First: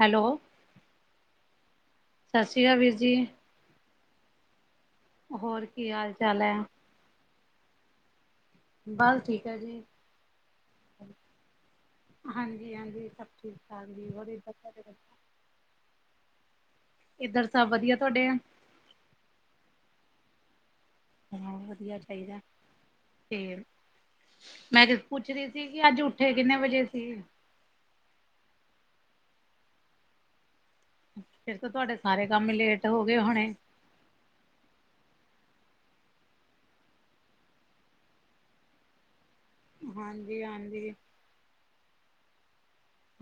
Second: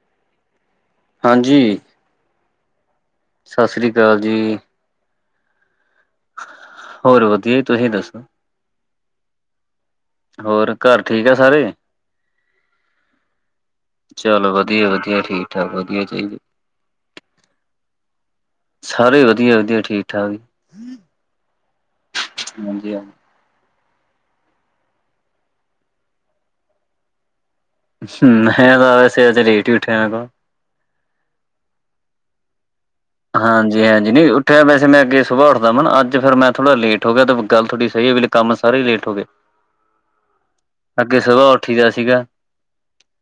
Hello, ਹਾਂਜੀ। ਸਤਿ ਸ਼੍ਰੀ ਅਕਾਲ ਵੀਰ ਜੀ। ਸਤਿ ਸ਼੍ਰੀ ਅਕਾਲ ਜੀ। ਹੋਰ ਕੀ ਹਾਲ- ਚਾਲ ਐ? ਹੋਰ ਵਧੀਆ ਈ ਤੁਸੀਂ ਦੱਸੋ? ਬਸ ਠੀਕ ਆ ਜੀ। ਹੋਰ ਘਰ ਠੀਕ ਆ ਸਾਰੇ? ਹਾਂਜੀ- ਹਾਂਜੀ, ਸਭ ਠੀਕ- ਠਾਕ ਜੀ। [unintelligible] ਹੋਰ ਵਧੀਆ ਜੀ। ਇੱਧਰ ਸਭ ਵਧੀਆ, ਤੁਹਾਡੇ ਐ? ਸਾਰੇ ਵਧੀਆ- ਵਧੀਆ, ਠੀਕ- ਠਾਕ। ਹਾਂ, ਵਧੀਆ ਚਾਹੀਦਾ। ਫੇਰ, ਮੈਂ ਤੇ ਪੁੱਛ ਰਹੀ ਸੀ ਕਿ ਅੱਜ ਉੱਠੇ ਕਿੰਨੇ ਵਜੇ ਸੀ? ਹੂੰ ਮੈ ਤਾਂ ਵੈਸੇ ਅੱਜ ਲੇਟ ਹੀ ਉਠਿਆ ਹੈਗਾ। ਫੇਰ ਤੋ ਤੁਹਾਡੇ ਸਾਰੇ ਕੰਮ ਹੀ ਲੇਟ ਹੋ ਗਏ ਹੋਣੇ। ਜੀ ਹਾਂਜੀ ਨਹੀਂ ਉਠਿਆ ਮੈਂ ਵੈਸੇ ਅੱਗੇ ਸੁਬਾਹ ਉੱਠਦਾ ਹੁੰਨਾ ਨਾ ਅੱਜ ਫੇਰ ਮੈਂ ਥੋੜਾ ਲੇਟ ਹੋ ਗਿਆ ਤਾਂ ਗੱਲ ਥੋਡੀ ਸਹੀ ਵੀ ਕੰਮ ਸਾਰੇ ਹੀ ਲੇਟ ਹੋ ਗਏ। ਹਾਂਜੀ- ਹਾਂਜੀ। ਅੱਗੇ ਸੁਬਾਹ ਉੱਠੀ ਦਾ ਸੀਗਾ।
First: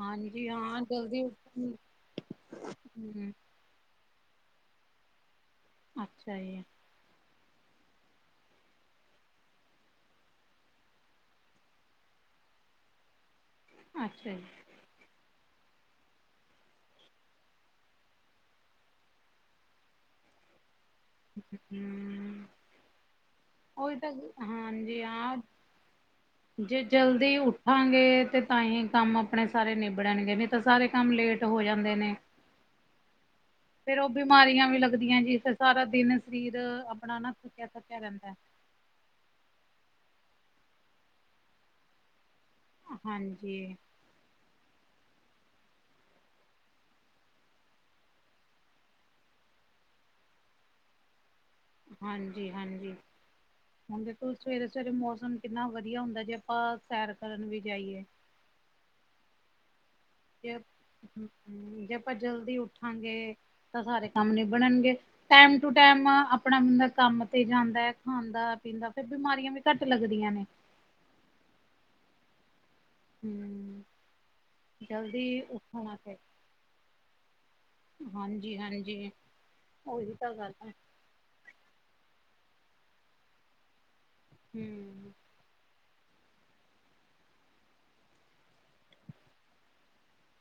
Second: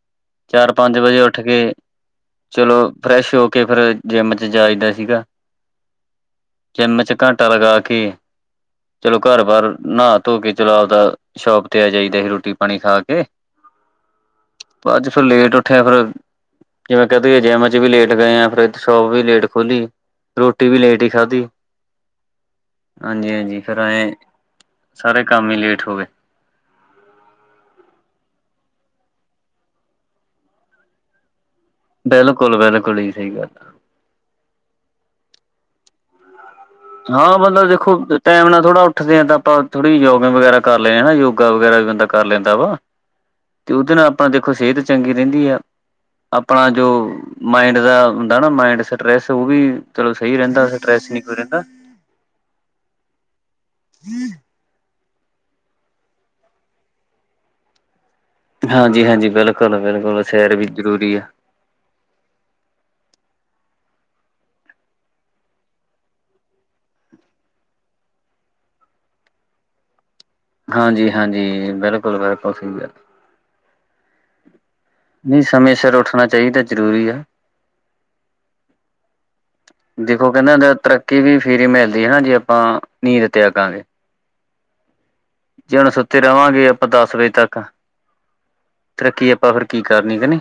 ਹਾਂਜੀ ਚਾਰ- ਹਾਂ ਪੰਜ ਵਜੇ ਜਲਦੀ ਉੱਠ ਕੇ, ਉੱਠਣ ਚਲੋ ਹੂੰ, ਫਰੈਸ਼ ਹੋ ਕੇ ਫੇਰ ਜਿੰਮ ਜਾ ਜਾਈਦਾ ਸੀਗਾ। ਅੱਛਾ ਜੀ। ਜਿੰਮ 'ਚ ਘੰਟਾ ਲਗਾ ਕੇ। ਚਲੋ, ਘਰ ਬਾਹਰ ਨਹਾ ਧੋ ਕੇ ਚਲੋ ਆਵਦਾ ਸੌਂਪ ਤੇ ਆ ਜਾਈਦਾ ਈ ਰੋਟੀ- ਪਾਣੀ ਖਾ ਕੇ। ਅੱਛਾ ਜੀ। ਪਰ ਅੱਜ ਫੇਰ ਲੇਟ ਉੱਠੇ ਆ ਫੇਰ, ਜਿਵੇਂ ਕਹਿ ਦੀਏ ਜਿੰਮ 'ਚ ਵੀ ਲੇਟ ਗਏ ਆ। ਫੇਰ ਸ਼ੋਪ ਵੀ ਲੇਟ ਖੋਲੀ, ਰੋਟੀ ਵੀ ਲੇਟ ਹੀ ਹ [inaudible] ਖਾਧੀ ਹਾਂਜੀ ਹਾਂਜੀ ਫਿਰ ਉਹੀ ਤਾਂ, ਐਂ ਗ ਹਾਂਜੀ ਸਾਰੇ ਹਾਂ। ਕੰਮ ਹੀ ਲੇਟ ਹੋ ਗਏ ਜੇ ਜਲਦੀ ਉੱਠਾਂਗੇ ਤੇ ਤਾਂ ਹੀ ਕੰਮ ਆਪਣੇ ਸਾਰੇ ਨਿਬੜਨਗੇ ਨੀ ਤਾਂ ਸਾਰੇ ਕੰਮ ਲੇਟ ਹੋ ਜਾਣ ਬਿਲਕੁਲ- ਬਿਲਕੁਲ ਜੀ, ਸਹੀ ਗੱਲ ਆ। ਫੇਰ ਉਹ ਬਿਮਾਰੀਆਂ ਵੀ ਲੱਗਦੀਆਂ ਜੀ, ਫੇਰ ਸਾਰਾ ਦਿਨ ਸਰੀਰ ਆਪਣਾ ਨਾ ਹਾਂ ਥੱਕਿਆ ਮਤਲਬ ਦੇਖੋ, ਥੱਕਿਆ ਰਹਿੰਦਾ। ਟਾਈਮ ਨਾਲ ਥੋੜਾ ਉੱਠਦੇ ਹਾ ਤਾਂ ਆਪਾਂ ਥੋੜੀ ਯੋਗਾ ਵਗੈਰਾ ਕਰ ਲੈਦੇ ਹਾ ਹਨਾ ਯੋਗਾ ਵਗੈਰਾ ਵੀ ਬੰਦਾ ਕਰ ਲੈਂਦਾ ਵਾ, ਤੇ ਹਾਂਜੀ, ਉਹਦੇ ਨਾਲ ਆਪਣਾ ਦੇਖੋ, ਸਿਹਤ ਚੰਗੀ ਰਹਿੰਦੀ ਆ। ਆਪਣਾ ਜੋ ਮਾਇੰਡ ਦਾ ਹੁੰਦਾ ਨਾ ਮਾਇੰਡ ਸਟਰੈਸ, ਉਹ ਵੀ ਚਲੋ ਸਹੀ ਰਹਿੰਦਾ ਸਟਰੈਸ ਨਹੀ ਕੋਈ ਰਹਿੰਦਾ। ਹਾਂਜੀ- ਹਾਂਜੀ, ਹੁਣ ਦੇਖੋ ਸਵੇਰੇ- ਸਵੇਰੇ ਮੌਸਮ ਕਿੰਨਾ ਵਧੀਆ ਹੁੰਦਾ ਜੇ ਆਪਾਂ ਸੈਰ ਕਰਨ ਵੀ ਜਾਈਏ। ਹਾਂਜੀ- ਹਾਂਜੀ, ਬਿਲਕੁਲ- ਬਿਲਕੁਲ। ਜੇ ਹੂੰ ਜੇ ਆਪਾਂ ਜਲਦੀ ਉੱਠਾਂਗੇ, ਤਾਂ ਸਾਰੇ ਕੰਮ ਨਿਬੜਨਗੇ। ਟੈਮ ਟੂ ਟੈਮ ਨਾ ਆਪਣਾ ਬੰਦਾ ਕੰਮ ਤੇ ਜਾਂਦਾ ਐ, ਖਾਂਦਾ- ਪੀਂਦਾ ਫੇਰ ਬਿਮਾਰੀਆਂ ਵੀ ਘੱਟ ਲੱਗਦੀਆਂ ਨੇ। ਹਾਂਜੀ- ਹਾਂਜੀ, ਬਿਲਕੁਲ- ਬਿਲਕੁਲ ਸਹੀ ਆ। ਹੂੰ ਨਈ ਸਮੇਂ ਸਰ ਉੱਠਣਾ ਚਾਈਦਾ, ਜ਼ਰੂਰੀ ਆ ਹਾਂਜੀ-ਆਂਜੀ, ਉਹੀ ਤਾਂ ਗੱਲ ਐ। ਕੀ ਵੀ ਫਿਰੇ ਮਿਲਦੀ ਆ, ਜੇ ਆਪਾਂ, ਨੀਂਦ ਤਿਆਗਾਂਗੇ ਹੂੰ ਜੇ ਹੁਣ ਸੁੱਤੇ ਰਵਾਂਗੇ ਆਪਾਂ ਦੱਸ ਵਜੇ ਤੱਕ ਤਰੱਕੀ ਆਪਾਂ ਫਿਰ ਕੀ ਕਰਨੀ ਕੇ ਨੀ।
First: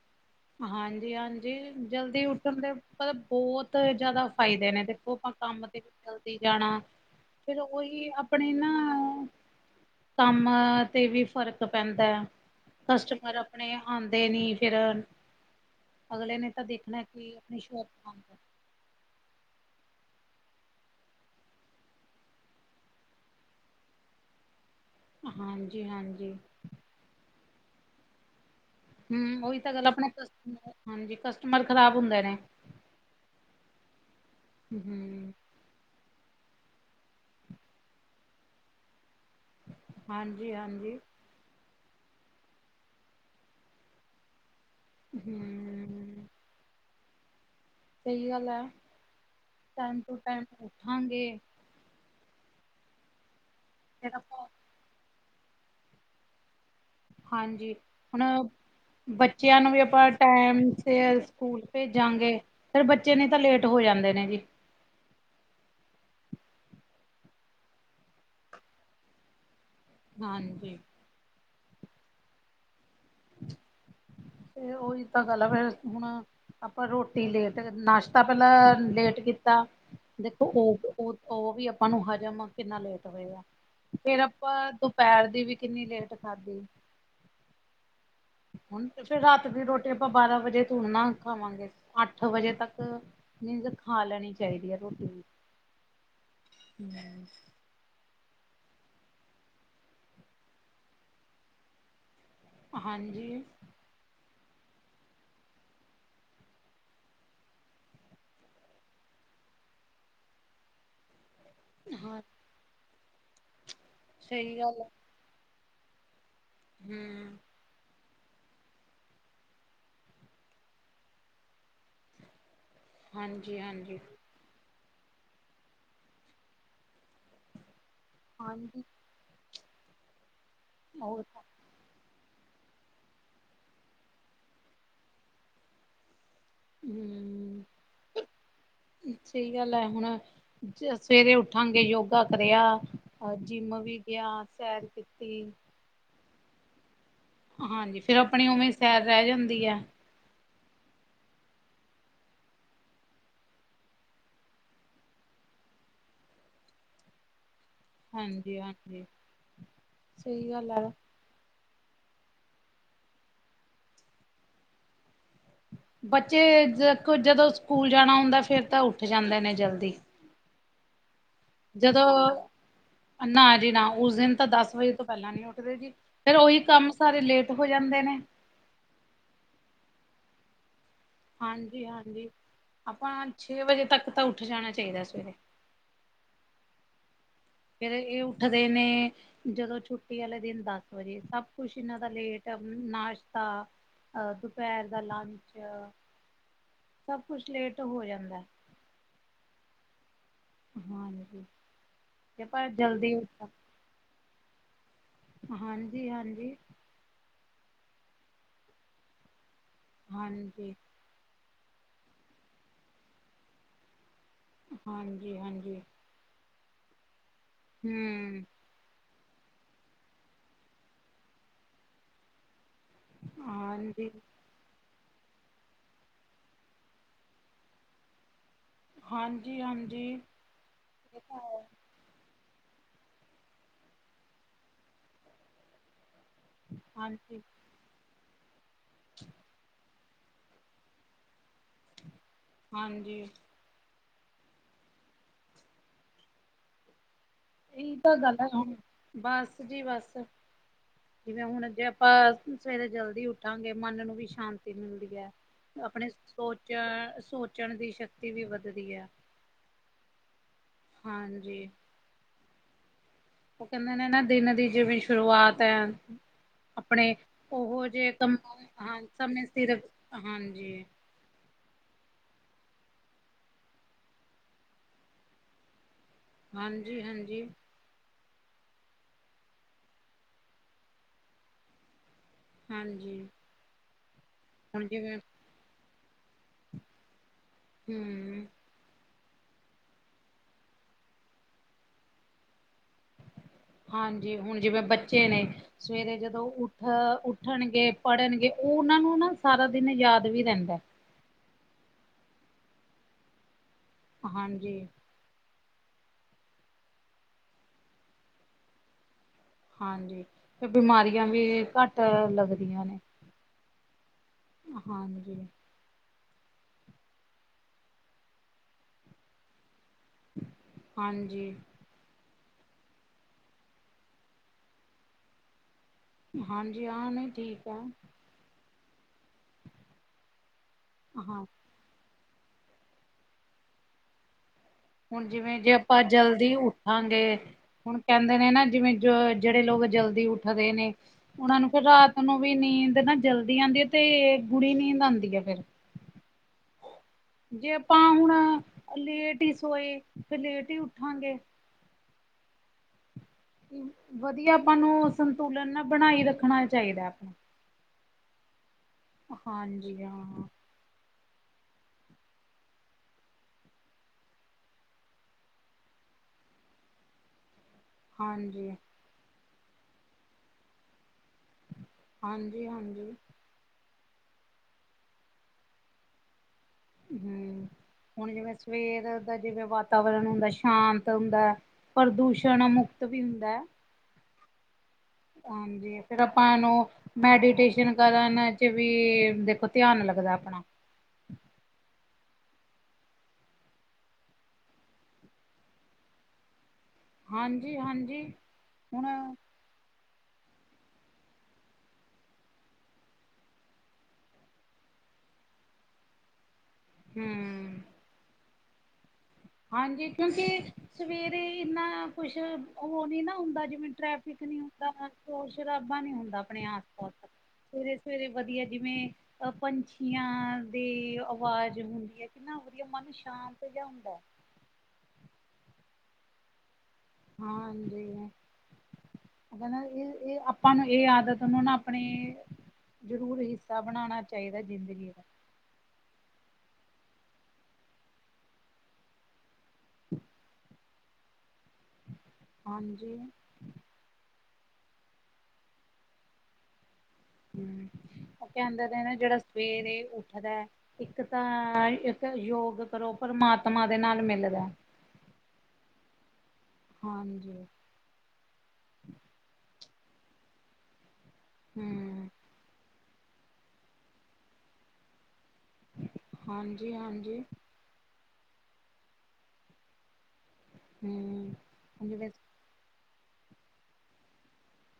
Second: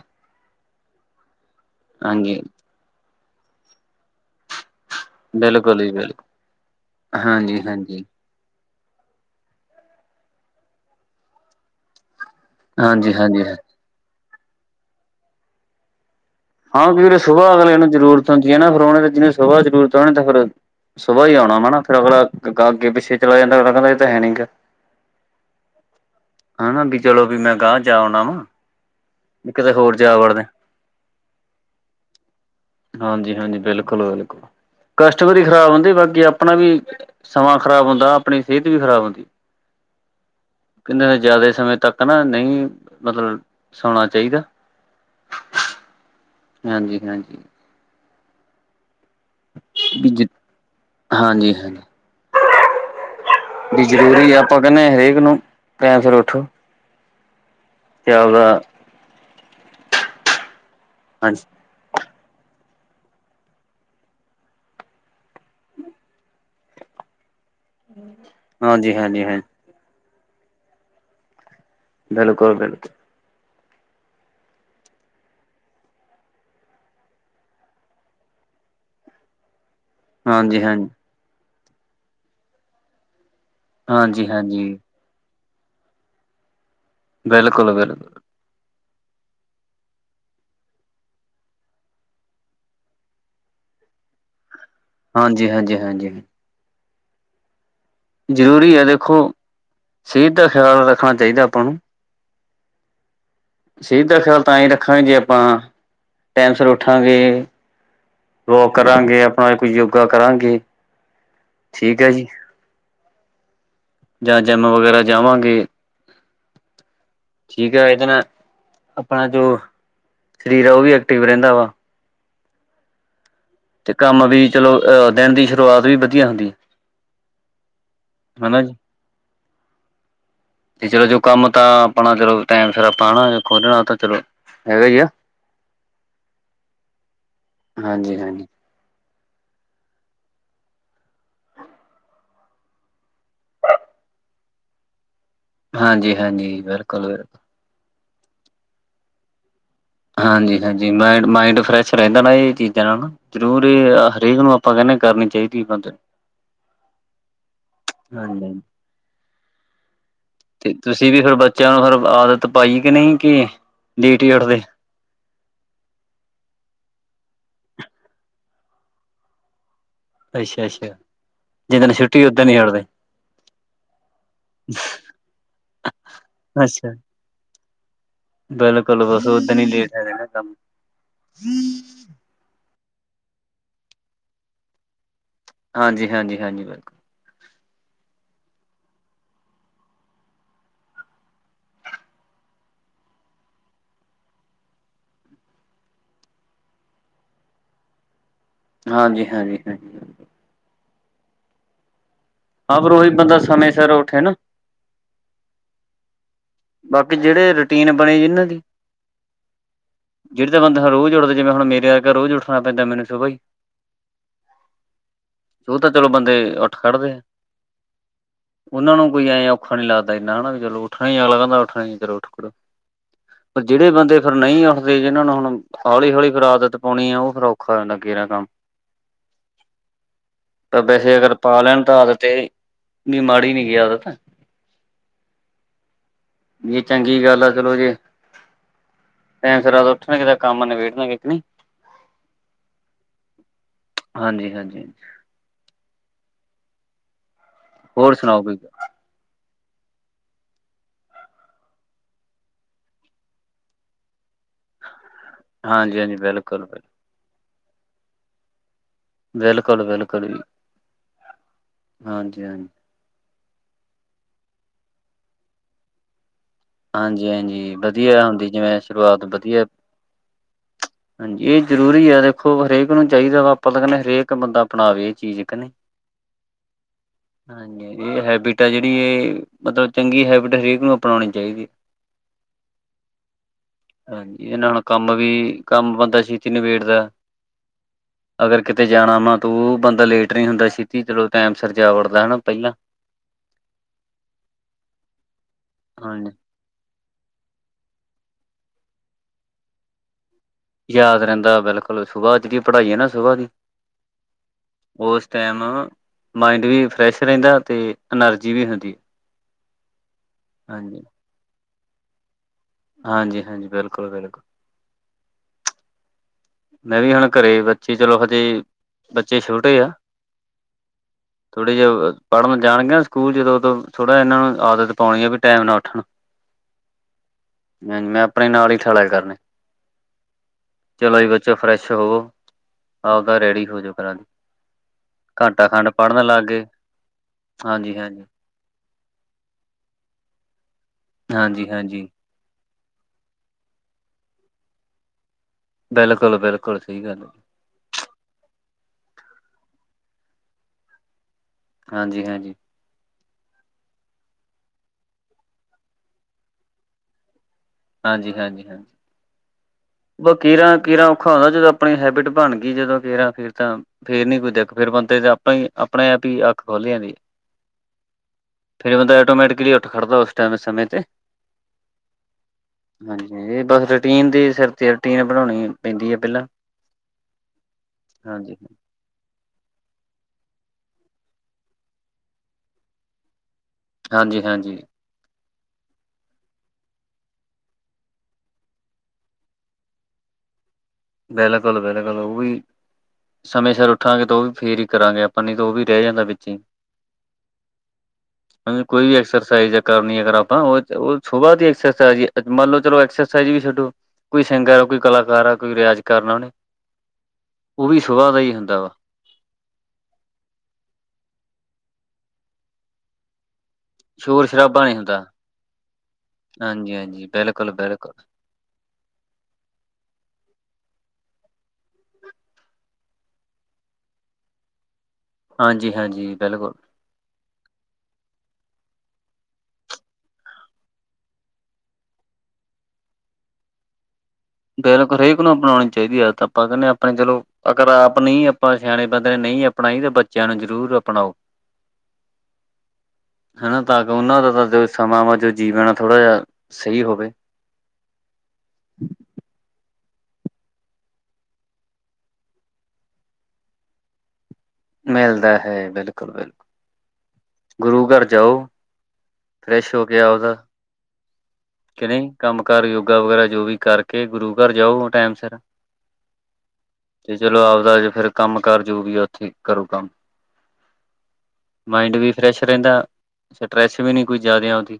ਹਾਂਜੀ ਆਂਜੀ, ਜਲਦੀ ਹਾਂਜੀ ਉੱਠਣ ਦੇ ਮਤਬ ਬੋਤ ਜਾਦਾ ਫਾਇਦੇ ਨੇ, ਦੇਖੋ ਆਪਾਂ ਕੰਮ ਤੇ, ਬਿਲਕੁਲ ਜੀ ਬਿਲਕੁਲ ਜਲਦੀ ਜਾਣਾ, ਫੇਰ ਹਾਂਜੀ-ਹਾਂਜੀ। ਓਈ ਅ ਪਣੇ ਨਾ, ਕੰਮ ਤੇ ਵੀ ਫ਼ਰਕ ਪੈਂਦੈ ਕਸਟਮਰ ਹਾਂਜੀ-ਹਾਂਜੀ ਆਪਣੇ ਆਂਦੇ ਨੀ ਫਿਰ, ਅਗਲੇ ਨੇ ਤਾਂ ਹਾਂ ਦੇਖਣਾ ਫਿਰ ਕਿ ਸੁਬਾਹ ਆਪਣੀ ਅਗਲੇ ਸ਼ੋਪ ਨੂੰ ਬੰਦ ਜ਼ਰੂਰਤ ਹੁੰਦੀ ਐ ਨਾ, ਫਿਰ ਓਨੇ ਤੇ ਜਿਨੇ ਸੁਬਾ ਜ਼ਰੂਰਤ ਓਨਾ ਨੇ ਤੇ ਫਿਰ ਸੁਬਾਈ ਆਉਣਾ ਵਾ ਨਾ ਫੇਰ ਅਗਲਾ, ਗਗਾ ਅੱਗੇ-ਪਿੱਛੇ ਚਲਾ ਯਾਦਾ [unintelligible] ਫੇ ਏ ਤਾਂ ਹੈ ਨੀ ਗਾ ਹਾਂਜੀ-ਹਾਂਜੀ। ਹਨਾ ਵੀ ਚਲੋ ਵੀ ਮੈਂ ਗਾ ਜਾ ਆਉਣਾ ਵਾ। ਹਮ, ਓਹੀ ਕਿਤੇ ਤਾਂ ਗੱਲ ਹੋਰ ਆਪਣੇ ਜਾ ਵੜਦੇ ਕਸਟਮਰ ਹਾਂਜੀ ਕਸਟਮਰ ਖਰਾਬ ਹੁੰਦੇ ਨੇ ਹਾਂਜੀ-ਹਾਂਜੀ, ਬਿਲਕੁਲ-ਬਿਲਕੁਲ, ਹਮ ਕਸਟਮਰ ਈ ਖਰਾਬ ਹੁੰਦੇ ਬਾਕੀ ਅ ਆਪਣਾ ਵੀ, ਸਮਾਂ ਖ਼ਰਾਬ ਹੁੰਦਾ ਆਪਣੀ ਸੇਤ ਵੀ ਖਰਾਬ ਹੁੰਦੀ ਹਾਂਜੀ-ਹਾਂਜੀ। ਅਣੇ ਜਾਦੇ ਸਮੇ ਤੱਕ ਨਾ ਨਈ, ਮਤਲਬ ਸੌਣਾ ਚਾਈਦਾ ਹੂੰ ਹਾਂਜੀ-ਹਾਂਜੀ। ਸਹੀ ਗੱਲ ਐ, ਟਾਮ ਟੂ ਵੀ ਟਾਮ ਉੱਠਾਂਗੇ। ਹਾਂਜੀ ਹਾਂਜੀ ਵੀ ਜਰੂਰੀ ਆਪਾਂ ਕੈੰਨੇ, ਹਏਕ ਨੂੰ ਟੈਮ ਸੇਰ ਉੱਠੋ। ਹਾਂਜੀ ਤੇ ਹੁਣ, ਆਪਦਾ ਬੱਚੇਆਂ ਨੂੰ ਵੀ ਅਪਾਂ ਟੈਮ ਸੇ ਹਾਂਜੀ ਸਕੂਲ ਭੇਜਾਂਗੇ, ਫੇਰ ਬੱਚੇ ਨੇ ਤਾਂ ਲੇਟ ਹੋ ਯਾਦੇ ਨੇ ਜੀ। ਹਾਂਜੀ-ਹਾਂਜੀ ਹਾਂ। ਹਾਂਜੀ। ਬਿਲਕੁਲ-ਬਿਲਕੁਲ। [inaudible] ਤੇ ਉਹੀ ਤਾਂ ਗੱਲ ਐ ਫੇਰ, ਹੁਣ ਆਪਾਂ ਰੋਟੀ ਲੇਟ, ਨਾਸ਼ਤਾ ਪਲਾ ਲੇਟ ਕੀਤਾ। ਦੇਖੋ ਹਾਂਜੀ ਓ, ਹਾਂਜੀ ਓ ਓਵੀ ਆਪਾਂ ਨੂੰ ਹਜਮ, ਕਿੰਨਾ ਲੇਟ ਹੋਏਆ, ਫੇਰ ਹਾਂਜੀ ਆਪਾ ਹਾਂਜੀ ਦੋ ਪੈਰ ਦੀ ਵੀ ਕਿੰਨੀ ਲੇਟ ਖਾਧੀ। ਬੇਲਕੁਲ-ਬੇਲਕੁਲ। ਹੁਣ ਤੇ ਫੇਰ ਰਾਤ ਦੀ ਰੋਟੀ ਆਪਾਂ ਬਾਰਾਂ ਵਜੇ ਥੋੜ ਨਾ ਖਾਵਾਂਗੇ, ਅੱਠ ਵਜੇ ਤੱਕ ਨੀ ਤੇ ਖਾ ਲੈਣੀ ਚਾਈਦੀ ਏ ਰੋਟੀ। ਹਾਂਜੀ, ਹਾਂਜੀ, ਹਾਂਜੀ। ਹੂੰ। ਜ਼ਰੂਰੀ ਐ ਦੇਖੋ, ਸੇਤ ਦਾ ਖੇਆਲ ਰੱਖਣਾ ਚਾਈਦਾ ਆਪਾ ਨੂੰ। ਹਾਂਜੀ। ਸੇਤ ਦਾ ਖੇਆਲ ਤਾਂ ਏ ਰੱਖਾਂਗੇ ਜੇ ਆਪਾ, ਟੈਮ ਸੇਰ ਉੱਠਾਂਗੇ। ਵੋਕ ਕਰਾਂਗੇ ਅਪਾ, ਕੁਝ ਯੋਗਾ ਕਰਾਂਗੇ, ਠੀਕ ਐ ਹਾਂ ਜੀ। ਜਾਂ ਸਹੀ ਜਿੰਮ ਗੱਲ ਵਗੈਰਾ ਜਾਵਾਂਗੇ। ਹੂੰ। ਠੀਕ ਐ, ਇਦੇ ਨਾਲ ਆਪਨਾ ਜੋ ਸਰੀਰ ਐ ਓ ਵੀ ਐਕਟਿਵ ਰੈੰਦਾ ਵਾ। ਹਾਂਜੀ ਹਾਂ ਤੇ ਕੰਮ ਵੀ ਚਲੋ ਅਹ ਦਿਨ ਦੀ ਸ਼ੁਰੂਆਤ ਵੀ ਵਦੀਆ ਹੁੰਦੀ। ਹਨਾ ਜੀ ਹਾਂਜੀ। ਤੇ ਚਲੋ ਜੋ ਹੋਰ ਕੰਮ ਤਾਂ, ਆਪਨਾ ਚਲੋ ਟੈਮ ਸਿਰ ਆਪਾਂ ਖੋਲਣਾ ਤਾਂ ਚਲੋ ਹੈਗਾ ਈ ਐ। ਹੂੰ। ਹਾਂਜੀ-ਹਾਂਜੀ। ਸਈ ਗੱਲ ਐ ਹੁਣ ਸਵੇਰੇ ਉੱਠਾਂਗੇ ਯੋਗਾ ਕਰੇਆ। ਅ ਜਿੰਮ ਵੀ ਗੇਆ ਸੈਰ ਕੀਤੀ। ਹਾਂਜੀ-ਹਾਂਜੀ, ਬਿਲਕੁਲ-ਬਿਲਕੁਲ। ਹਾਂਜੀ, ਫੇਰ ਆਪਨੀ ਉਵੇਂ ਸੈਰ ਰੈਹ ਜਾਂਦੀ ਐ। ਹਾਂਜੀ- ਹਾਂਜੀ ਮਾਈਂਡ, ਮਾਈਂਡ ਫਰੈਸ਼ ਰੈਂਦਾ ਨਾ ਏਹ ਚੀਜਾਂ ਨਾਲ ਨਾ। ਜਰੂਰੀ ਏਹ ਹਰੇਕ ਨੂੰ ਆਪਾਂ ਕੇਨੇ ਕਰਨੀਂ ਚਾਈਦੀ ਬੰਦੇ ਹਾਂਜੀ ਹਾਂ, ਸਹੀ ਗੱਲ ਤੇ ਹੈ ਤੁਸੀ ਵੀ ਫੇਰ ਬੱ ਚੇਆਂ ਨੂੰ, ਫੇਰ ਆਦਤ ਪਾਈ ਕਿ ਨਈਂ ਕਿ ਲੇਟ ਈ ਉੱਠਦੇ। ਬੱਚੇ, ਦੇਖੋ ਜਦੋਂ ਸਕੂਲ ਜਾਣਾ ਹੁੰਦੈ ਫੇਰ ਤਾਂ ਉੱਠ ਜਾਂਦੇ ਨੇ ਜਲਦੀ ਅੱਸ਼ਾ-ਅੱਸ਼ਾ। ਜਿਦਨ ਜਦੋਂ ਛੁੱਟੀ ਓਦਨ ਨੀਂ ਉੱਠਦੇ ਨਾ ਜੀ ਨਾ, ਓਸ ਦਿਨ ਤਾਂ ਦਸ ਵਜੇ ਤੋਂ ਪੈਲਾਂ ਨੀ ਉੱਠਦੇ ਜੀ, ਫੇਰ ਓਹੀ ਕੰਮ ਅੱਛਾ ਸਾਰੇ ਲੇਟ ਹੋ, ਜਾਂਦੇ ਨੇ। ਬਿਲਕੁਲ ਬਸ ਓਦਨ ਈ ਲੇਟ ਹੋ ਜਾਂਦੇ ਨ ਕੰਮ ਹਾਂਜੀ- ਹਾਂਜੀ ਆਪਾਂ ਛੇ ਵਜੇ ਤੱਕ ਤਾਂ ਉੱਠ ਜਾਨਾ ਚਾਈਦਾ ਸਵੇਰੇ ਹਾਂਜੀ -ਹਾਂਜੀ, ਹਾਂਜੀ ਬਿਲਕੁਲ। ਫੇਰ ਏਹ ਉੱਠਦੇ ਨੇ ਜਦੋਂ ਛੁੱਟੀ ਆਲੇ ਦਿਨ ਦਸ ਵਜੇ, ਸਬ ਕੁਛ ਇਨਾਂ ਦਾ ਲੇਟ ਨਾਸ਼ਤਾ ਅ ਦੁਪੈਹਰ ਦਾ ਲੰਚ, ਸਬ ਕੁਛ ਲੇਟ ਹੋ ਜਾਂਦੈ। ਹਾਂਜੀ- ਹਾਂਜੀ, ਹਾਂਜੀ ਹਾਂ। ਹਾਂਜੀ [unintelligible] ਤੇ ਪਰ ਹਾਂ, ਫਿਰ ਓਹੀ ਜਲਦੀ ਬੰਦਾ ਉੱਠ ਸਮੇਂ ਸਿਰ ਉੱਠੇ ਨਾ ਹਾਂਜੀ-ਹਾਂਜੀ। ਬਾਕੀ ਜੇੜੇ ਰੂਟੀਨ ਬਣੀ ਜਿਨਾਂ ਦੀ ਜੇੜੀ ਤਾਂ ਹਾਂਜੀ ਬੰਦਾ ਰੋਜ ਉਠ ਜਿਵੇਂ ਹੁਨ ਮੇਰੇ ਵਰਗਾ ਰੋਜ ਉੱਠਣਾ ਪੈਂਦੈ ਮੈਨੂੰ ਸੁਬਾ ਈ ਹਾਂਜੀ ਸੋ ਹਾਂਜੀ ਤਾਂ ਚਲੋ ਬੰਦੇ ਉੱਠ ਖੜਦੇ ਐ। ਹੂੰ। ਓਨਾ ਨੂੰ ਕੋਈ ਐਂ ਔਖਾ ਨੀਂ ਲੱਗਦਾ ਇੰਨਾ ਨਾ ਵੀ ਚਲੋ ਉੱਠਣਾ ਈ ਐ, ਅਗਲਾ ਕੈੰਦਾ ਉੱਠਣਾ ਮੈੰ ਉੱਠਣਾ ਈ ਐ ਚਲੋ ਉੱਠ ਖੜੋ। ਫੇਰ ਜੇੜੇ ਹਾਂਜੀ ਬੰਦੇ ਫੇਰ ਨਈਂ ਉਠਦੇ ਜਿਨਾਂ ਨੂੰ ਹੁਨ ਹੌਲੀ- ਹੌਲੀ ਫਿਰ ਆਦਤ ਪੋਨੀ ਐ ਓ ਫਿਰ ਔਖਾ ਹੋ ਜਾਂਦੈ ਅੱਗੇ ਕੇਰਾਂ ਕੰਮ। ਹਾਂਜੀ ਹਾਂਜੀ ਵੈਸੇ ਇਹ ਅਗਰ ਤਾਂ ਪਾ ਹੈ ਲੈਨ ਤਾਂ ਆਦਤ ਏਹ ਨੀਂ ਮਾੜੀ ਨੀਂ ਗੀ ਆਦਤ ਜੀ ਚੰਗੀ ਹਾਂਜੀ ਗੱਲ ਐ, ਚਲੋ ਜੇ ਟੈਮ ਸਿਰ ਆਪਦਾ ਉਠਣਗੇ ਤੇ ਕੰਮ ਨਿਬੇੜਨਗੇ, ਕਿ ਨਈਂ ਹਾਂਜੀ। ਹਾਂਜੀ- ਹਾਂਜੀ ਏਹੀ ਹੋਰ ਤਾਂ ਗੱਲ ਸੁਣਾਓ ਐ ਕੋਈ ਹੁਨ ਬਸ ਜੀ ਬਸ। ਜਿਵੇਂ ਹੁਨ ਜੇ ਆਪਾਂ ਸਵੇਰੇ ਜਲਦੀ ਉੱਠਾਂਗੇ ਮਨ ਨੂੰ ਵੀ ਸ਼ਾਂਤੀ ਮਿਲਦੀ ਐ। ਆਪਣੇ ਹਾਂਜੀ-ਹਾਂਜੀ ਬਿਲਕੁਲ ਸੋਚ ਬਿਲ ਸੋਚਣ ਦੀ ਸ਼ਕਤੀ ਵੀ ਵੱਧਦੀ ਹੈ। ਬਿਲਕੁਲ -ਬਿਲਕੁਲ ਜੀ ਹਾਂਜੀ ਹਾਂਜੀ- ਹਾਂਜੀ! ਉਹ ਕਹਿੰਦੇ ਨੇ ਨਾ ਦਿਨ ਦੀ ਜਿਵੇਂ ਸ਼ੁਰੂਆਤ ਆ ਆਪਣੇ ਹਾਂਜੀ-ਹਾਂਜੀ ਉਹੋ ਜਿਹੇ ਵਧੀਆ ਕੰਮ ਹੁੰਦੀ ਜਿਵੇਂ ਹ ਸ਼ੁਰੂਆਤ ਸਮੇ ਵਧੀਆ ਸਿਰ ਹਾਂਜੀ। ਹਾਂਜੀ, ਇਹ ਜ਼ਰੂਰੀ ਆ ਦੇਖੋ ਹਰੇਕ ਨੂੰ ਚਾਹੀਦਾ ਵਾ, ਆਪਾਂ ਤਾਂ ਕਹਿੰਦੇ ਹਰੇਕ ਬੰਦਾ ਅਪਣਾਵੇ ਇਹ ਚੀਜ਼ ਕਿ ਨਹੀ। ਹਾਂ ਜੀ- ਹਾਂ ਜੀ! ਇਹ ਹੈਬਿਟ ਜਿਹੜੀ ਮਤਲਬ ਚੰਗੀ ਹੈਬਿਟ ਹਰੇਕ ਨੂੰ ਅਪਣਾਉਣੀ ਚਾਹੀਦੀ ਹੈ। ਹਾਂਜੀ ਹਾਂਜੀ ਇਹਨਾਂ ਹੁਣ ਕੰਮ ਵੀ ਕੰਮ ਬੰਦਾ ਛੇਤੀ ਨਿਬੇੜਦੈ। ਹੂੰ। ਅਗਰ ਕਿਤੇ ਜਾਣਾ ਵਾ ਤੂੰ ਬੰਦਾ ਲੇਟ ਨਹੀਂ ਹੁੰਦਾ ਛੇਤੀ ਚਲੋ ਟਾਈਮ ਸਿਰ ਜਾ ਵੜਦਾ ਹਨਾ। ਪਹਿਲਾਂ ਹਾਂਜੀ ਹੁਣ ਜਿਵੇਂ ਬੱਚੇ ਨੇ ਸਵੇਰੇ ਹਾਂਜੀ ਜਦੋਂ ਉਠ ਉੱਠਣਗੇ, ਪੜ੍ਹਨਗੇ, ਉਹ ਉਹਨਾਂ ਨੂੰ ਨਾ ਸਾਰਾ ਵੀ ਰਹਿੰਦਾ। ਯਾਦ ਰਹਿੰਦਾ ਬਿਲਕੁਲ, ਸੁਭਾ ਦੀ ਪੜ੍ਹਾਈ ਹੈ ਨਾ ਸੁਭਾ ਦੀ। ਹਾਂਜੀ। ਉਸ ਟਾਈਮ ਮਾਇੰਡ ਵੀ ਫਰੈਸ਼ ਰਹਿੰਦਾ ਤੇ ਐਨਰਜੀ ਵੀ ਹੁੰਦੀ ਹੈ। ਹਾਂਜੀ ਤੇ ਹਾਂਜੀ। ਬਿਮਾਰੀਆਂ ਵੀ ਘੱਟ ਲੱਗਦੀ ਹਾਂਜੀ -ਹਾਂਜੀ, ਬਿਲਕੁਲ -ਬਿਲਕੁਲ। ਹਾਂਜੀ। ਮੈਂ ਵੀ ਹੁਣ ਘਰੇ ਬੱਚੀ, ਚਲੋ ਹਜੇ ਬੱਚੇ ਛੋਟੇ ਆ। ਹਾਂਜੀ ਥੋੜੇ ਜੇ ਪੜ੍ਹਨ ਜਾਣਗੇ ਨਾ ਸਕੂਲ ਜਦੋਂ ਤੋ, ਥੋੜ੍ਹਾ ਇਹਨਾਂ ਨੂੰ ਆਦਤ ਪਾਉਣੀ ਆ ਵੀ ਟਾਈਮ ਉੱਠਣਾ। ਹਾਂਜੀ, ਆਹ ਨਹੀਂ ਠੀਕ ਆ। ਮੈਂ ਆਪਣੇ ਨਾਲ ਹੀ ਠਾ ਲਿਆ ਕਰਨੇ, ਚਲੋ ਜੀ ਬੱਚੇ ਹਾਂ ਫਰੈਸ਼ ਹੋਵੋ, ਆਵਦਾ ਰੈਡੀ ਹੋ ਜਾਓ ਕਰਾ ਦੀ। ਹੁਣ ਜਿਵੇਂ ਘੰਟਾ ਜੇ ਖੰਡ ਆਪਾਂ ਪੜ੍ਹਨ ਲੱਗ ਜਲਦੀ ਗਏ ਉੱਠਾਂਗੇ, ਹਾਂਜੀ ਹੁਣ ਹਾਂਜੀ ਕਹਿੰਦੇ ਨੇ ਨਾ ਜਿਵੇਂ ਜੋ ਜਿਹੜੇ ਲੋਕ ਜਲਦੀ ਉੱਠਦੇ ਨੇ, ਉਹਨਾਂ ਨੂੰ ਹਾਂਜੀ ਫਿਰ ਹਾਂਜੀ ਰਾਤ ਉਹਨੂੰ ਵੀ ਨੀਂਦ ਨਾ ਜਲਦੀ ਆਂਦੀ ਏ ਤੇ ਗੁੜੀ ਨੀਂਦ ਆਂਦੀ ਏ ਫਿਰ। ਬਿਲਕੁਲ -ਬਿਲਕੁਲ ਸਹੀ ਗੱਲ। ਜੇ ਆਪਾਂ ਹੁਣ ਲੇਟ ਹੀ ਸੋਏ, ਫਿਰ ਲੇਟ ਹੀ ਉੱਠਾਂਗੇ। ਹਾਂਜੀ -ਹਾਂਜੀ! ਵਧੀਆ, ਆਪਾਂ ਨੂੰ ਸੰਤੁਲਨ ਨਾ ਬਣਾਈ ਰੱਖਣਾ ਚਾਹੀਦਾ ਆਪਣਾ। ਹਾਂਜੀ -ਹਾਂਜੀ- ਹਾਂਜੀ! ਹਾਂਜੀ ਹਾਂ। ਬਸ ਕੇਰਾ- ਕੇਰਾ ਔਖਾ ਹੁੰਦਾ, ਜਦੋਂ ਆਪਣੀ ਹੈਬਿਟ ਬਣ ਗਈ ਜਦੋਂ ਕੀਰਾਂ ਫਿਰ ਤਾਂ ਫੇਰ ਨੀ ਕੋਈ ਦਿਕਤ, ਫਿਰ ਬੰਦੇ ਤੇ ਆਪਣੇ ਹੀ ਆਪਣੇ ਆਪ ਹੀ ਅੱਖ ਖੋਲ ਜਾਂਦੀਆ। ਹਾਂਜੀ। ਫਿਰ ਬੰਦਾ ਐਟੋਮੈਟਿਕਲੀ ਉੱਠ ਖੜ੍ਹਦਾ ਉਸ ਟਾਇਮ ਸਮੇਂ ਤੇ। ਹਾਂਜੀ- ਹਾਂਜੀ! ਇਹ ਬਸ ਰੂਟੀਨ ਦੇ ਸਿਰ ਤੇ ਆ, ਰੂਟੀਨ ਬਣਾਉਣੀ ਪੈਂਦੀ ਹੈ ਪਹਿਲਾਂ। ਹੂੰ ਹੁਣ ਜਿਵੇਂ ਹਾਂਜੀ, ਸਵੇਰ ਜਿਵੇਂ ਵਾਤਾਵਰਨ ਹੁੰਦਾ, ਸ਼ਾਂਤ ਹੁੰਦਾ, ਪ੍ਰਦੂਸ਼ਣ ਮੁਕਤ ਵੀ ਹੁੰਦਾ। ਹਾਂਜੀ -ਹਾਂਜੀ! ਹਾਂਜੀ, ਫੇਰ ਆਪਾ ਇਹਨੂੰ ਮੈਡੀਟੇਸਨ ਕਰਨ ਚ ਵੀ ਦੇਖੋ ਧਿਆਨ ਲੱਗਦਾ ਆਪਣਾ। ਬਿਲਕੁਲ -ਬਿਲਕੁਲ ਉਹ ਵੀ। ਸਮੇਂ ਸਿਰ ਉੱਠਾਂਗੇ ਤੋ ਓ ਵੀ ਫੇਰ ਹੀ ਕਰਾਂਗੇ ਆਪਾਂ ਨੀ ਤਾਂ ਓ ਵੀ ਰੈ ਜਾਂਦਾ ਵਿਚੇ ਈ। ਹਾਂਜੀ ਹਾਂਜੀ [unintelligible] ਹੁਣ ਕੋਈ ਵੀ ਐਕਸਰਸਾਈਜ਼ ਕਰਨੀਆ ਅਗਰ ਆਪਾਂ ਓ, ਓ ਸੁਬਾਅ ਦੀ ਐਕਸਰਸਾਈਜ਼ ਈ ਆ ਮੰਨ ਲੋ ਚਲੋ ਐਕਸਰਸਾਈਜ਼ ਵੀ ਛੱਡੋ ਕੋਈ ਸਿੰਗਰ ਆ ਕੋਈ ਕਲਾਕਾਰ ਆ ਕੋਈ ਰੇਆਜ ਕਰਨਾ ਓਨੇ ਹੂੰ। ਓ ਵੀ ਸੁਬਾਅ ਦਾ ਈ ਹੁੰਦਾ। ਹਾਂਜੀ ਕੇਉਂਕੀ ਸਵੇਰੇ ਈਨਾ ਕੁਛ, ਓ ਨੀ ਨਾ ਹੁੰਦਾ ਜਿਵੇ ਟਰੈਫਿਕ ਨੀ ਹੁੰਦਾ, ਸ਼ੋਰ ਸ਼ਰਾਬਾ ਨੀ ਹੁੰਦਾ ਆਪਣੇ ਆਸ-ਪਾਸ, ਹਾਂਜੀ-ਹਾਂਜੀ, ਬਿਲਕੁਲ-ਬਿਲਕੁਲ, ਸਵੇਰੇ-ਸਵੇਰੇ ਵਦੀਆ ਜਿਵੇਂ ਅ ਪੰਛੀਆਂ ਦੀ ਆਵਾਜ਼ ਹੁੰਦੀਆ ਕਿੰਨਾ ਵਦੀਆ ਮਨ ਸ਼ਾਂਤ ਜੇ ਹੁੰ [unintelligible] ਹਾਂਜੀ-ਹਾਂਜੀ ਬਿਲਕੁਲ। ਹਾਂਜੀ। [unintelligible] ਏ ਏ ਆਪਾਂ ਨੂੰ ਏ ਆਦਤ ਨੂੰ ਨਾ ਅਪਨੇ ਜ਼ਰੂਰ ਹਿੱਸਾ ਬਣਾਣਾ [unintelligible] [unintelligible] ਅਪਣਾਉਣੀ ਚਾਈਦੀ ਆਦਤ ਆਪਾਂ ਕੈਨੇ ਆਪਣੇ ਚਲੋ, ਅਗਰ ਆਪ ਨੀ ਆਪਾਂ ਸਿਆਣੇ ਬੰਦੇ ਨੇ ਨਈ ਅ ਣਾਈ, ਤੇ ਬੱਚੇਆਂ ਨੂੰ ਜ਼ਰੂਰ ਅਪਣਾਓ। ਹਾਂਜੀ। ਹਨਾ ਤਾਂ ਕੈ ਓਨਾਂ ਦਾ ਤਾਂ ਜੋ ਸਮਾਂ ਵਾ ਜੋ ਜੀਵਨ ਆ ਥੋੜਾ ਜੇਆ ਸਈ ਹੋਵੇ। ਹੂੰ, ਓ ਕੈਦੇ ਨਾ ਜੇੜਾ ਸਵੇਰੇ ਉੱਠਦੈ ਇਕ ਤਾਂ, ਇਕ ਯੋਗ ਕਰੋ ਪਰਮਾਤਮਾ ਦੇ ਨਾਲ ਮਿਲਰਾ ਮਿਲਦਾ ਹੈ, ਬਿਲਕੁਲ-ਬਿਲਕੁਲ। ਹਾਂਜੀ। ਗੁਰੂ ਘਰ ਜਾਓ, ਫਰੈਸ਼ ਹੋ ਕੇ ਆਵਦਾ ਹੂੰ। ਨਈ, ਕੰਮ-ਕਾਰ ਯੋਗਾ ਵਗੈਰਾ ਜੋ ਵੀ ਕਰਕੇ ਗੁਰੂਘਰ ਜਾਓ, ਹੁਣ ਟੈਮ ਸਿਰ। ਤੇ ਹਾਂਜੀ-ਹਾਂਜੀ, ਚਲੋ ਆਵਦਾ ਜੀ ਫੇਰ ਕੰਮ-ਕਾਰ ਜੋ ਵੀ ਆ ਓਥੇ ਕਰੋ ਕੰਮ, ਹੂੰ। ਹੁਣ ਮਾਇੰਡ ਜਿਵੇਂ ਵੀ ਫਰੈਸ਼ ਰੈਦਾ ਸਟਰੈਸ ਵੀ ਨੀ ਕੋਈ ਜਾਦੇ ਓਂਦੀ।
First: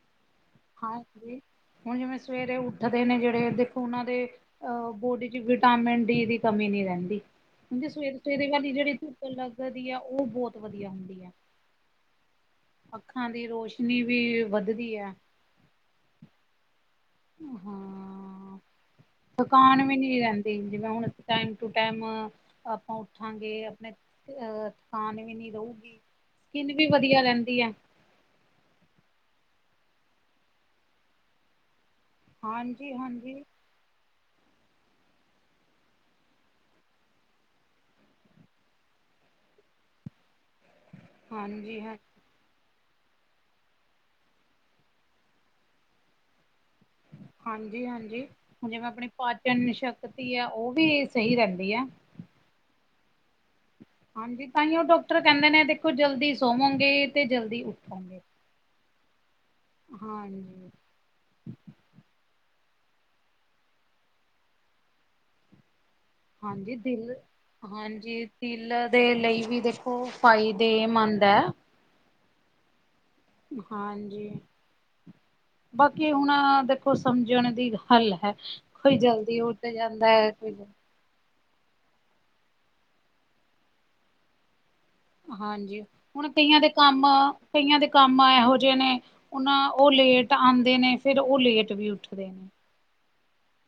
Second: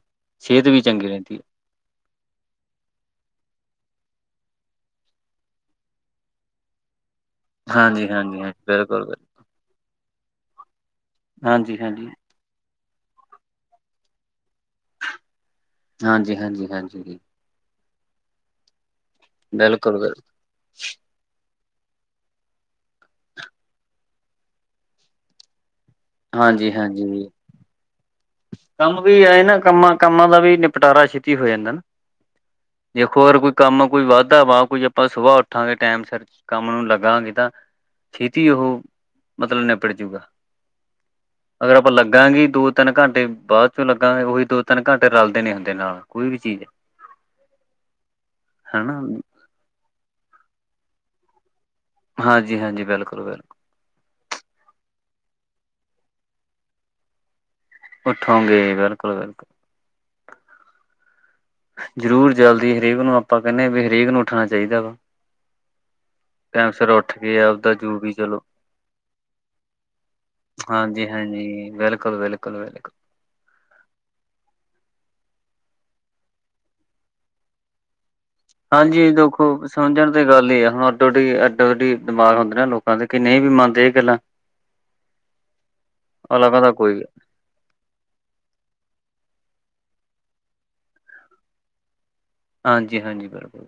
ਹਾਂਜੀ, ਹੁਨ ਜਿਵੇਂ ਸਵੇਰੇ ਉੱਠਦੇ ਨੇ ਜੇੜੇ ਦੇਖੋ ਓਨਾਂ ਦੇ ਆ, ਬੋਡੀ ਚ ਵਿਟਾਮਿਨ ਡੀ ਦੀ ਕਮੀ ਨੀ ਰੈਂਦੀ। ਹੈ ਕਿਉਂਕਿ ਹਾਂਜੀ ਹਾਂਜੀ ਸਵੇਰੇ-ਸਵੇਰੇ ਹਾਂਜੀ ਵਾਲੀ ਜੇੜੀ ਬਿਲਕੁਲ ਧੁੱਪ ਬਿਲਕੁਲ ਲੱਗਦੀ ਆ ਓ ਬਹੁਤ ਵਦੀਆ ਹੁੰਦੀ ਐ। ਹਾਂਜੀ-ਹਾਂਜੀ। ਅੱਖਾਂ ਦੀ ਰੋਸ਼ਨੀ ਵੀ ਵੱਦਦੀ ਏਐ। ਹਾਂਜੀ-ਹਾਂਜੀ, ਹਾਂਜੀ ਜੀ। ਹਾਂ, ਥਕਾਨ ਵੀ ਬਿਲਕੁਲ ਨੀ ਬਿਲਕੁਲ ਰੈਂ ਦੀ ਜਿਵੇਂ ਹੁਣ ਅਸੀਂ ਟਾਈਮ ਟੂ ਟਾਈਮ ਆਪਾਂ ਉੱਠਾਂਗੇ ਆਪਣੇ ਆ ਕਾਨ ਵੀ ਨੀ ਰਉਗੀ, ਹਾਂਜੀ ਕਿਨ ਵੀ ਵਦੀਆ ਹਾਂਜੀ ਰੈਂਦੀ ਐ ਕੰਮ ਵੀ ਐ ਨਾ ਕੰਮਾਂ ਕੰਮਾਂ ਦਾ ਵੀ ਨਿਪਟਾਰਾ ਛੇਤੀ ਹੋ ਜਾਂਦਾ ਨਾ। ਹਾਂਜੀ ਦੇਖੋ ਅਗਰ ਹਾਂਜੀ ਕੋ ਕੰਮ ਕੋਈ ਵਾਦਾ ਵਾ ਕੋਈ ਆਪਾਂ ਸੁਬਾ ਉੱਠਾਂਗੇ ਟਾਈਮ ਸਿਰ, ਕੰਮ ਨੂੰ ਲੱਗਾਂਗੇ ਤਾਂ ਛੇਤੀ ਉਹ, ਮਤਲਵ ਨਿਬੜ ਜੂਗਾ, ਅਗਰ ਹਾਂਜੀ ਆਪਾਂ ਹਾਂ ਲੱਗਾਂਗੇ ਈ ਦੋ ਤਿੰਨ ਘੰਟੇ ਬਾਦ ਚੋਂ ਲੱਗਾਂਗੇ, ਓਹੀ ਦੋ-ਤਿਨ ਘੰਟੇ ਰਲਦੇ ਨੇ ਹੁੰਦੇ ਨਾਲ ਕੋਈ ਵੀ ਚੀਜ਼ ਹਾਂਜੀ-ਹਾਂਜੀ ਹੁਣ ਜਿਵੇਂ ਹਨਾ ਆਪਣੀ ਜਨ ਸ਼ਕਤੀ ਆ ਓ ਵੀ ਸਈ ਰੈਂਦੀ ਐ। ਹਾਂਜੀ-ਹਾਂਜੀ ਬਿਲਕੁਲ-ਬਿਲਕੁਲ ਹਾਂਜੀ ਤਾਂਹੀ ਓ ਡਾਕਟਰ ਕੈਂਨੇ ਨੇ ਦੇਖੋ ਜਲਦੀ ਸੋਵੋਗੇ ਤੇ ਜਲਦੀ ਉ ਉੱਠੋਂਗੇ ਬਿਲਕੁਲ-ਬਿਲਕੁਲ ਹਾਂਜੀ ਜ਼ਰੂਰ ਜਲਦੀ ਹਰੇਕ ਨੂੰ ਆਪਾਂ ਕੈਂਨੇ ਆ ਵੀ ਹਰੇਕ ਨੂੰ ਉੱਠਣਾ ਚਾਹੀਦਾ ਵਾ। [inaudible] ਟਾਈਮ ਹਾਂਜੀ ਸਿਰ ਦਿਲ ਉੱਠ ਕੇ ਆਪਦਾ ਜੋ ਵੀ ਹਾਂਜੀ ਚਲੋ ਦਿਲ ਦੇ ਲਈ ਵੀ ਦੇਖੋ ਫਾਇਦੇਮੰਦ ਐ। ਬਿਲਕੁਲ-ਬਿਲਕੁਲ-ਬਿਲਕੁਲ ਹਾਂਜੀ ਬਾਕੀ ਹੁਣ ਦੇਖੋ ਸਮਝਣ ਦੀ ਹੱਲ ਹੈ। ਕੋਈ ਹਾਂਜੀ ਜਲਦੀ ਦੇਖੋ ਉੱਠ ਜਾਂਦਾ ਸਮਝਣ ਤੇ ਹੈ ਗੱਲ ਕੋਈ ਈ ਆ ਹੁਣ ਥੋਡੀ ਐੱਡੋ-ਅੱਡੀ ਦਿਮਾਗ ਹੁੰਦੇ ਨੇ ਲੋਕਾਂ ਦੇ ਕਈ ਨਈ ਵੀ ਮੰਨਦੇ ਏ ਗੱਲਾਂ ਹਾਂਜੀ ਹੁਣ ਅਲਗ ਕਈਆਂ ਦੇ ਦਾ ਕੋਈ ਕੰਮ-ਕਈਆਂ ਦੇ ਕੰਮ ਇਹੋ ਜੇ ਨੇ ਉਨਾਂ ਓ ਲੇਟ ਆਂਦੇ ਨੇ ਫਿਰ ਓ ਲੇਟ ਵੀ ਉੱਠਦੇ ਨੇ ਹਾਂਜੀ-ਹਾਂਜੀ ਬਿਲਕੁਲ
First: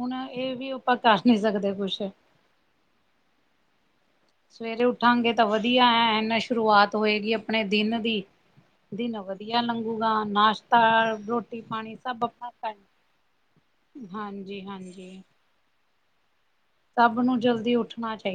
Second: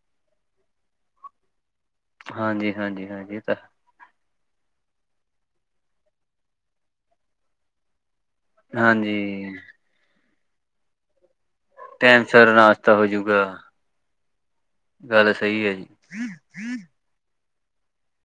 ਹੁਣ ਏ ਵੀ ਆਪਾਂ ਦਸ ਨਈ ਸਕਦੇ ਕੁਛ ਹਾਂਜੀ-ਹਾਂਜੀ-ਹਾਂਜੀ ਤਾਂ ਸਵੇਰੇ ਉੱਠਾਂਗੇ ਤਾਂ ਵਧੀਆ ਐਂ ਨਾ ਸ਼ੁਰੂਆਤ ਹੋਏਗੀ ਆਪਣੇ ਦਿਨ ਦੀ ਦਿਨ ਹਾਂਜੀ ਵਧੀਆ ਲੰਘੂਗਾ ਨਾਸ਼ਤਾ ਰੋਟੀ ਰੋਟੀ ਪਾਣੀ ਟਾਈਮ ਸਭ ਸਿਰ ਆਪਣਾ ਨਾਸ਼ਤਾ ਹੋਜੂਗਾ [unintelligible] ਹਾਂਜੀ-ਹਾਂਜੀ ਗੱਲ ਸਹੀ ਹੈ ਜੀ ਸਭ ਨੂੰ ਜਲਦੀ ਉੱਠਣਾ ਚਾਈਦਾ।